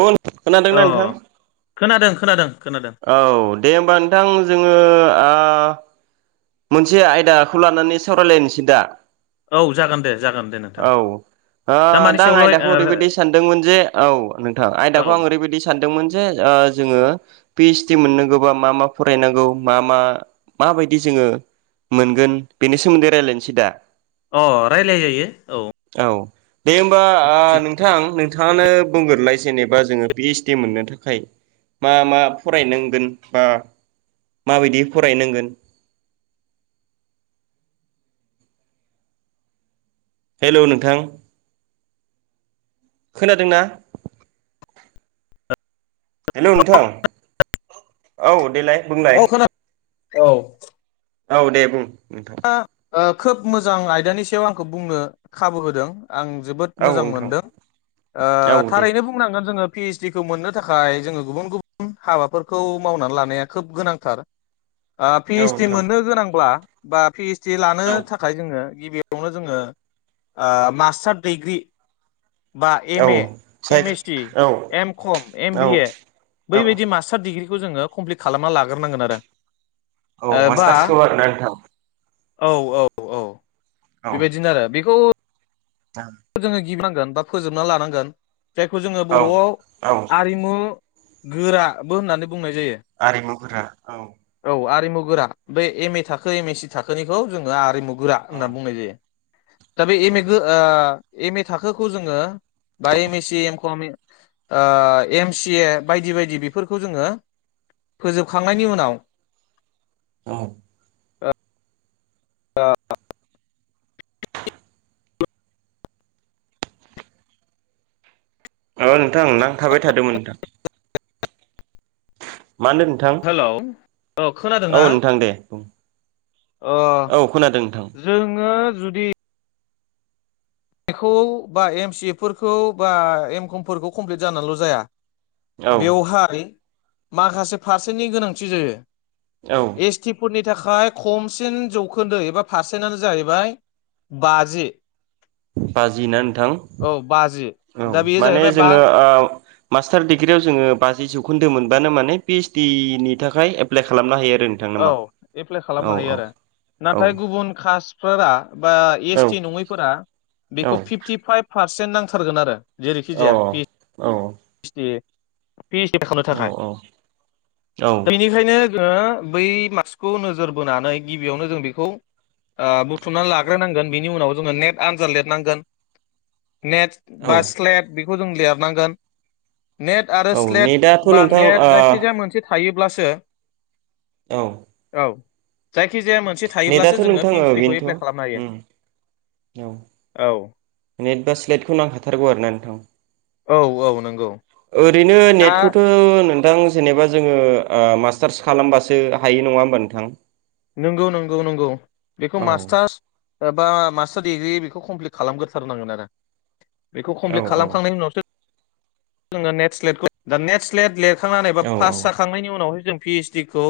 औ औ खोनादोंना नोंथां खोनादों खोनादों खोनादों औ दे होमबा नोंथां जोङो आ मोनसे आयदाखौ लानानै सावरायलायनोसै दा औ जागोन दे जागोन दे नोंथां आ मानि दा आं सायावलाय आयदाखौ ओरैबायदि सानदोंमोन जे औ नोंथां आयदाखौ ओ आं ओरैबायदि सानदोंमोन जे ओ जोङो पिसडि मोननांगौबा मा-मा फरायनांगौ मा-मा माबायदि जोङो मोनगोन बेनि सोमोन्दै रायजलायनोसै दा अ रायलाय जायो औ दे होमबा आ थिग नोंथां नोंथाङानो बुंग्रोलाय जेनेबा जोङो पिओइसडि मोननो थाखाय मा मा फरायनांगोन बा माबायदि फरायनांगोन हेल' नोंथां खोनादोंना? हेल' नोंथां औ देलाय बुंलाय औ खोनादों औ औ दे बुं नोंथां दा ओ खोब मोजां आयदानि सायाव आंखो बुंनो खाबु होदों आं जोबोद औ मोजां नोंथां मोनदों ओ औ दे थारैनो बुंनांगोन जोङो पिओइसडि खौ मोननो थाखाय जोङो गुबुन गुबुन हाबाफोरखौ मावनानै लानाया खोब गोनांथार ओ औ पिओइस दि नोंथां मोननो गोनांब्ला बा पिओइस दि लानो औ थाखाय जोङो गिबियावनो जोङो आ मास्टार डिग्रि बा औ एम ए, साय एम एस सि, औ एम कम, एम औ बि ए औ बैबायदि मास्टार डिग्रिखौ जोङो कमप्लिट खालामना लाग्रोनांगोन आरो औ ओ बा मासटारसखौ आरोना नोंथां औ औ औ औ बेबायदिनो आरो बेखौ जोङो गिबि नांगोन बा फोजोबना लानांगोन जायखौ जोङो औ बर'आव औ आरिमु गोराबो होननानै बुंनाय जायो आरिमुगोरा औ औ आरिमु गोरा बे एम ए थाखो एम ए सि थाखोनिखौ जोङो आरिमु गोरा औ होनना बुंनाय जायो दा बे औ एम ए गो ओ एम ए थाखोखौ जोङो बा एम एस सि एम कमि ओ एम सि ए बायदि बायदि बेफोरखौ जोङो [inaudible] फोजोबखांनायनि औ उनाव ओ औ नोंथां नांथाबाय थादोंमोन नोंथां मा होनदों नोंथां हेलौ औ खोनादों ना औ नोंथां दे बुं ओ औ खोनादों नोंथां जोङो जुदि बेखौ बा एम सि ए फोरखौ बा एमकमफोरखौ कमप्लिट जानानैल' जाया औ बेवहाय माखासे फारसेन्टनि गोनांथि जायो औ एस टिफोरनि थाखाय खमसिन जौखोन्दो एबा पारसेन्टआनो जाहैबाय बाजि बाजि ना नोंथां औ बाजि औ दा बेयो माने जाहैबाय बा जोङो ओ मास्टार डिग्रियाव जोङो बाजि जौखोन्दो मोनबानो माने पिओइसडि निनि थाखाय एप्लाइ खालामनो हायो आरो नोंथां औ नामा? एप्लाइ औ खालामनो हायो औ आरो औ नाथाय गुबुन कास्ट फोरा बा औ एस टि नङैफोरा बेखौ फिफ्टि फाइभ पारसेन्ट नांथारगोन आरो। जेरैखि औ जाया औ। [inaudible] औ बेनिखायनो ओ बै मार्कस खौ नोजोर बोनानै गिबियावनो जों बेखौ ओ बुथुमनानै लाग्रोनांगोन बिनि उनाव जोङो नेट आनजाद लेरनांगोन। नेट औ बा स्लेत बेखौ जों लिरनांगोन। नेट आरो औ स्लेट नेटआथ' बा नोंथां नेट जायखिजाया ओ मोनसे थायोब्लासो औ। औ जायखि जाया मोनसे थायोब्लासो नेटआथ' जोङो नोंथां पि ओ एस डि खौ एप्लाइ बेनोथ' खालामनो हायो। उम औ औ नेतबा स्लेटखौ नांखाथारगौ आरो ना नोंथां? औ औ नंगौ। ओरैनो दा नेटखौथ' नोंथां जेनेबा जोङो ओ मास्टार्स खालामबासो हायो नङा होमबा नोंथां? नोंगौ नोंगौ नोंगौ बेखौ औ मास्टार्स एबा मास्टार डिग्रि बेखौ कमप्लिट खालामग्रोथारनांगोन आरो बेखौ औ कमप्लिट औ खालामखांनायनि उनावसो जोङो नेट स्लेटखौ दा नेट स्लेट लिरखांनानै बा औ पास जाखांनायनि उनावहाय जों पि एस डि खौ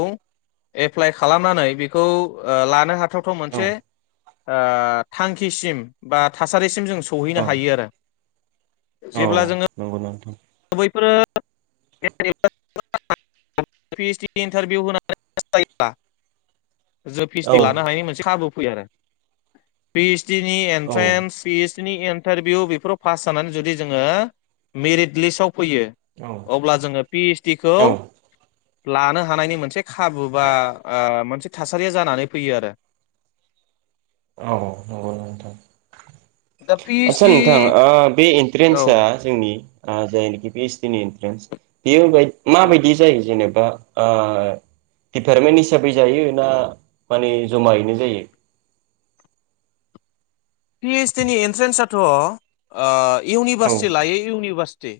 एप्लाइ खालामनानै बेखौ ओ लानो हा थावथाव औ औ मोनसे आ थांखिसिम बा थासारिसिम जों सहैनो औ हायो आरो। औ जेब्ला जोङो नंगौ नोंथां बैफोरो [inaudible] पि एस डि इन्टारभिव होनानै पास जायोबा जों पि औ एस डि लानो हानायनि मोनसे खाबु फैयो आरो पि एस डि नि औ एन्ट्रेन्स फिस नि इनतारभिउ बेफोराव पास जानानै जुदि जोंङो मेरित लिस्त आव फैयो औ अब्ला जोङो पि एस डि खौ औ लानो हानायनि मोनसे खाबु बा ओ मोनसे थासारिया जानानै फैयो आरो। औ नंगौ नोंथां। दा पि ओइस आस्सा डि नोंथां आ बे औ एन्ट्रेन्सआ जोंनि ओ जायनोखि पि एस डि नि एन्ट्रेन्स बेयो माबायदि पि जायो जेने बा आ डिपार्टमेन्ट हिसाबै जायो ना माने जमायैनो जायो? पि एस डि नि एनट्रेन्साथ' ओ औ इउनिभारसिटि लायै इउनिभारसिटि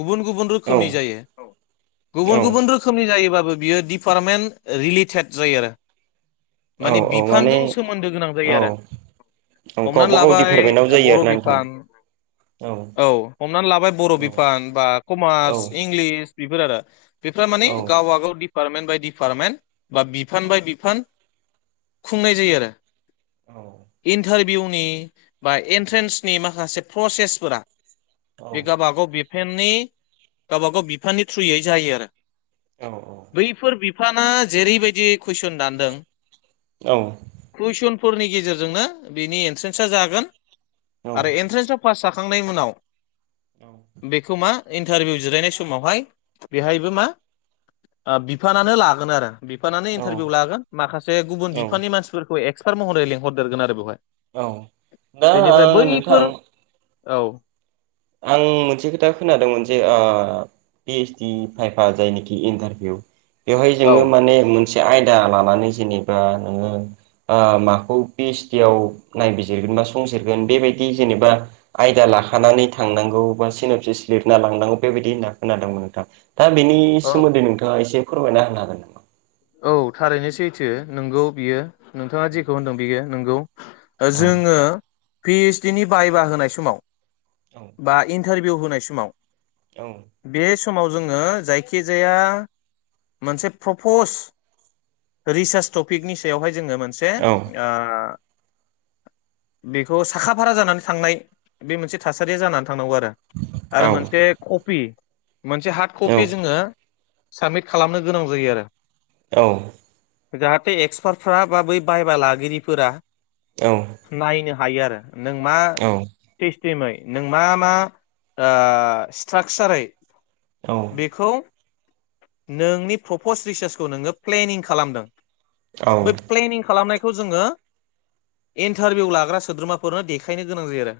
गुबुन गुबुन औ रोखोमनि जायो औ गुबुन गुबुन रोखोमनि जायोबा बो बियो डिपार्टमेन रिलेटेड जायो आरो। औ माने माने बिफानजों सोमोन्दो गोनां औ जायो आरो। औ हमनानै गावबा गाव लाबाय डिपार्टमेन्टाव ओ जायो बर' आरोना नोंथां बिफान। औ हमनानै लाबाय बर' औ बिफान बा औ कमार्स इंलिस फोर आरो बेफोर औ माने गावबा गाव डिपार्टमेन्ट बाय डिपार्टमेन्ट बा बिफान औ बाय बिफान खुंनाय जायो आरो इन्टा रभ्युनि बा एनट्रेन्स नि माखासे प्रसेस फोरा बे गावबा गाव बि फेननि गावब गाव बिफाननि थ्रुयै जायो आरो औ बैफोर बि फाना जेरैबायदि कुइसन दानदों औ। फोरनि गेजेरजोंनो बिनि एन्ट्रेन्सा जागोन आरो एन्ट्रेन्साव पास जा खांनाय उनाव बेखौ मा इन्टारभिउ जिरायनाय समावहाय बेहायबो मा ओ बिफानानो लागोन आरो। बिफानानो औ इन्टारभिउ लागोन माखासे गुबुन औ बिफाननि मानसिफोरखौ एक्सपार्ट महरै लेंहरदेरगोन आरो बेवहाय औ दा ओ बेनिफ्राय बैफोर नोंथां औ। आं मोनसे खोथा खोनादोंमोन जे आ पि ओइस डि खायफा जायनिखि इन्टारभिउ बेवहाय औ जोङो माने मोनसे आयदा लानानै जेनेबा नोङो ओ मा माखौ पिएसडीआव नायबिजिरगोन संजिरगोन बेबायदि जेनेबा आयदा लाखानानै थांनांगौ बा सिनबसिस लिरना लांनांगौ बेबायदि होनना खोनादोंमोन नोंथां दा बेनि औ सोमोन्दै नोंथाङा एसे फोरमायना होनो हागोन नामा? औ थारैनो सैथो नोंगौ बियो नोंथाङा जेखौ होनदों बियो नोंगौ औ जोङो पिओइसडि नि बायबा होनाय समाव औ बा इन इन्टारभिउ होनाय समाव बे समाव जोङो जायखिजाया मोनसे प्रपस रिसार्च टपिकनि सायावहाय जोङो मोनसे औ ओ बेखौ साखा फारा जानानै थांनाय बे मोनसे थासारिया जानानै थानांगौ आरो आरो औ मोनसे कपि मोनसे हार्ड औ कपि जोङो साबमिट खालामनो गोनां जायो आरो औ जाहाथे एक्सपार्टफ्रा बा बै बयबा लागिरिफोरा औ नायनो हायो आरो नों मा औ सिमै नों मा मा ओ स्ट्राकचारै बेखौ नोंनि प्रपस रिसार्चखौ नोङो प्लेनिं खालामदों औ बे प्लेनिं खालामनाय खौ जोङो इन्टारभिउ लाग्रा सोद्रोमाफोरनो देखायनो गोनां जायो आरो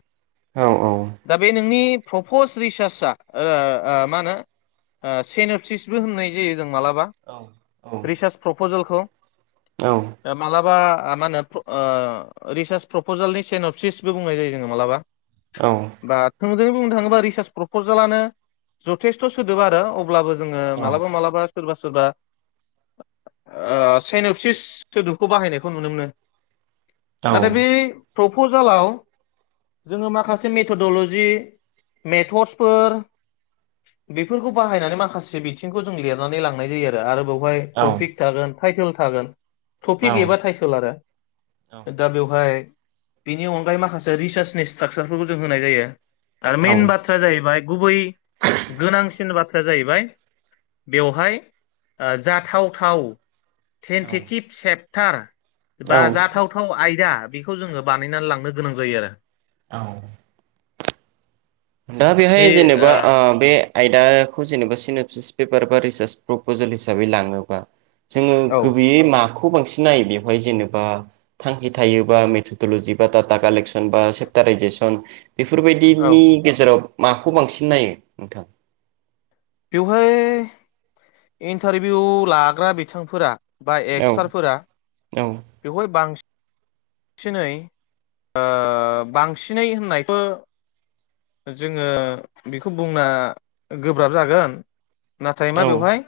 औ औ दा बे नोंनि प्रपस रिसार्चआ ओ ओ मा ओ होनो सेनपसिसबो होननाय जायो। जों मालाबा रिसार्च प्रपेलखौ मालाबा ओ मा होनो ओ रिसार्च प्रपजेलनि सेन अफसिसबो बुंनाय जायो जोङो मालाबा औ बा जों बुंनो थाङोब्ला रिसार्च प्रपजालानो जथेस्थ' सोदोब आरो अब्लाबो जोङो मालाबा मालाबा सोरबा सोरबा ओ सेनपसिस सोदोबखौ बाहायनायखौ नुनो मोनो नाथाय बे प्रपजालाव जोङो माखासे मेथडलजि मेथडसफोर बेफोरखौ बाहायनानै माखासे बिथिंखौ जों लिरनानै लांनाय जायो आरो बावहाय टपिक थागोन टाइटेल थागोन टफि एबा टाइटेल आरो दा बेवहाय बेनि अनगायै माखासे रिसार्चनि स्ट्राकसारफोरखौ जों होनाय जायो। आरो मइेन बाथ्राया जाहैबाय गुबै गोनांसिन बाथ्रा या जाहैबाय बेवहाय जाथावथाव टन्टेटिभ सेपटार बा जाथावथाव आयदा दा बेखौ जोङो बानायनानै लांनो गोनां जायो आरो। औ दा बे बेहाय जेनेबा ओ बे आयदाखौ जेनेबा सिनेपसिस पेपार बा रिसार्च प्रपजेल हिसाबै लाङोबा जोङो ओ औ गुबैयै मा खौ बांसिन नायो बेवहाय जेनेबा थांखि थायोबा मेथडल'जि बा डाटा कालेकसन बा सेपटारायजेसन औ बेफोरबायदिनि गेजेराव माखौ बांसिन नायो नोंथां बेवहाय इन्टारभिउ लाग्रा बिथांफोरा बा औ एक्सपार्टफोरा औ बेवहाय बांसिन सिनै बांसिनै होननायखौ जोङो बेखौ बुंना गोब्राब जागोन नाथाय मा औ बेवहाय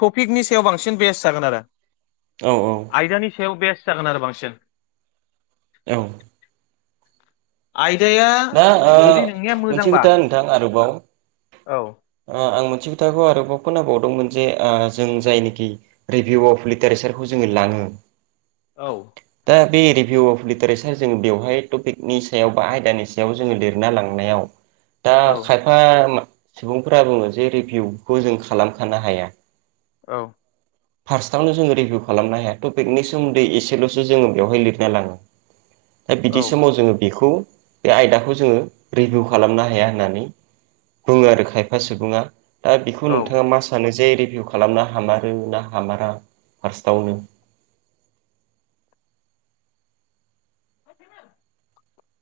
टपिकनि सायाव बांसिन बेस जागोन आरो। औ आयदानि सायाव बेस जागोन आरो बांसिन। औ। आइ दा ओ मोनसे खोथा नोंथां आरोबाव औ ओ आं मोनसे खोथाखौ आरोबाव खोनाबावदोंमोन जे जों जायनिखि रिभिउ अफ लिटारेसारखौ जोंङो लांङो उम। औ। बे रिभिउ अफ लिटारेसार जों बेवहाय टपिकनि सायाव बा आयदानि सायाव याव जोंङो लिरना लांनायाव दा औ खायफा सुबुंफोरा बुंङो जे रिभिउखौ जों खालामखानो हाया। औ। फार्स्टआवनो जोंङो रिभिउ खालामनो हाया टपिकनि सोमोन्दै एसेल'सो जोंङो बेवहाय लिरना लांङो। दा औ बिदि समाव जोंङो बेखौ बे आयदाखौ जोंङो रिभिउ खालामनो हाया होननानै बुंङो आरो खायफा सुबुंङा दा बेखौ औ नोंथांङा मा सानो? जे रिभिउ खालामना हामारो ना हामारा फार्स्टआवनो [inaudible]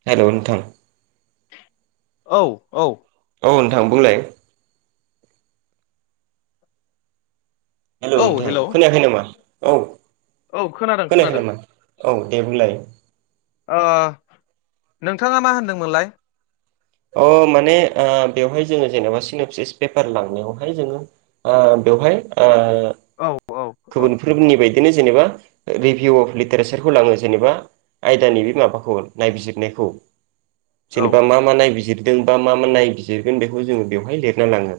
हेल' नोंथां। औ औ। औ नोंथां बुंलाय हेल' नोंथां खोनायाखै नामा औ? औ खोनादों खोनायाखै खोनादों। नामा औ दे बुंलाय ओ नोंथांङा मा होनदोंमोनलाय? अ माने ओ बेवहाय जोंङो जेनेबा सिन'सिस पेपार लांनायावहाय जोंङो ओ बेवहाय ओ औ औ गुबुनफोरनि बायदि बिदिनो जेनेबा रिभिउ अफ लिटारेसारखौ लांङो जेनेबा आयदानि बे माबाखौ नायबिजिरनायखौ जेनेबा मा मा नायबिजिरदों बा मा मा नायबिजिरगोन बेखौ जोंङो बेवहाय लिरना लांङो।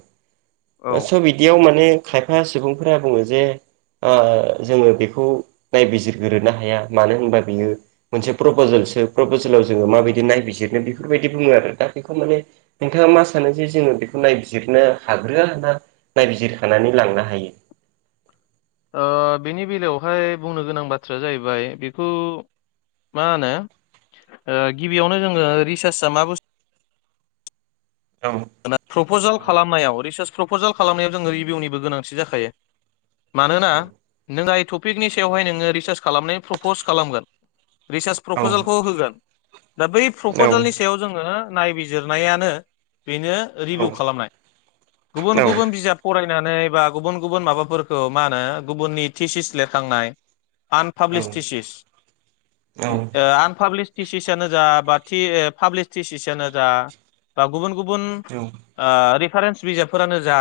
औ ओ स' बिदियाव माने खायफा सुबुंफोरा बुंङो जे ओ जोंङो बेखौ नायबिजिरग्रोनो हाया मानो होनबा बियो मोनसे प्रपजेल प्रपजेलाव जोंङो माबायदि नायबिजिरनो बेफोरबायदि बुंङो आरो दा बेखौ माने नोंथांङा मा सानो जे जोंङो बे नायबिजिरनो हाग्रोआ ना नायबिजिरखानानै लांनो हायो‌। ओ बेनि बेलायावहाय बुंनो गोनां बाथ्राया जाहैबाय बेखौ मा होनो ओ गिबियावनो जोंङो रिसार्चआ मा बुस्थु? औ प्रपजेल औ खालामनायाव रिसार्च प्रपजेल खालामनायाव जोंङो रिभिउनिबो गोनांथि जाखायो। मानोना नों आइ टपिकनि सायावहाय नोंङो रिसार्च खालामनाय प्रपस खालामगोन। रिसार्च प्रपजेलखौ होगोन दा बै औ प्रपजेलनि सायाव जोंङो नायबिजिरनायानो बेनो रिभिउ खालामनाय गुबुन औ गुबुन बिजाब फराय नायनानै बा गुबुन गुबुन माबाफोरखौ मा होनो गुबुननि तिसिस लिरखांनाय आनपाब्लिसटिसिस ओ आनपाब्लिस तिसिसानो जा बाथि ओ पाब्लिक तिसिसानो जा बा गुबुन गुबुन बुन औ ओ रिपारेन्स बिजाबफोरानो जा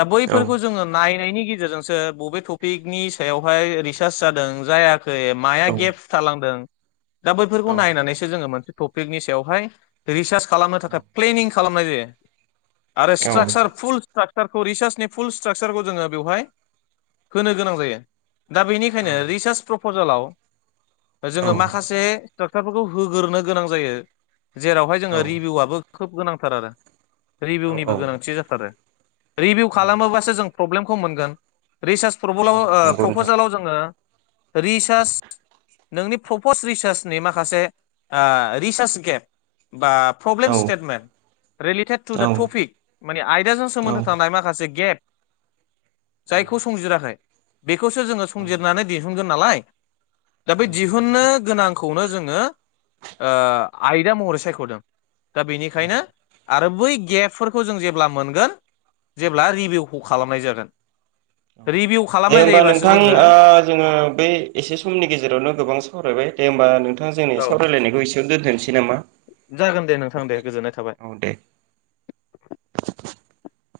दा बैफोरखौ जोंङो नाय नायनि गेजेरजोंसो बबे टपिकनि सायावहाय रिसार्च जादों जायाखै माया गेपस थालांदों दा औ बैफोरखौ नायनानैसो जोंङो मोनसे टपिकनि सायावहाय रिसार्च खालामनो थाखाय प्लेनिं खालामनाय जायो आरो स्ट्राकसार फुल स्ट्राकसार सार रिचार्चसनि फुल स्ट्राकचारखौ जोंङो बेवहाय होनो गोनां जायो दा बेनिखायनो रिसार्च प्रपजेलाव जोंङो माखासे सट्राक्टारफोरखौ होग्रो गोनां जायो जेरावहाय जोङो रिभिउआबो खोब गोनांथार आरो रिभिउनिबो औ गोनांथि जाथारो रिभिउ औ खालामोबासो जों प्रब्लेमखौ मोनगोन रिसार्च प्रब नंगौ नोंथां प्रपजेलाव जोङो रिसार्च नोंनि प्रपस रिसार्चनि माखासे ओ रिसार्च गेप बा औ प्रब्लेमस स्टेटमेन्ट रिलेटेड टु औ दा टपिक माने आयदाजों सोमोन्दो थानाय माखासे गेट औ जायखौ संजिराखै बेखौसो जोङो औ संजिरनानै दिहुनगोन नालाय दा बे नंगौ दिहुननो नोंथां गोनांखौनो जोङो ‌ओ आयदा महरै सायख'दों दा औ बेनिखायनो आरो बै गेपफोरखौ जों जेब्ला मोनगोन जेब्ला रिभिउखौ खालामनाय जागोन रिभिउ दे खालामनाय होमबा जायोबासो नोंथां जोङो ओ जोङो बै एसे समनि गेजेरावनो गोबां सावरायबाय दे होमबा नोंथ दा जोंनि औ सावरायलायनायखौ एसेयाव दोनथोंनोसै नामा जागोन दे नोंथां दे गोजोननाय औ दे थाबाय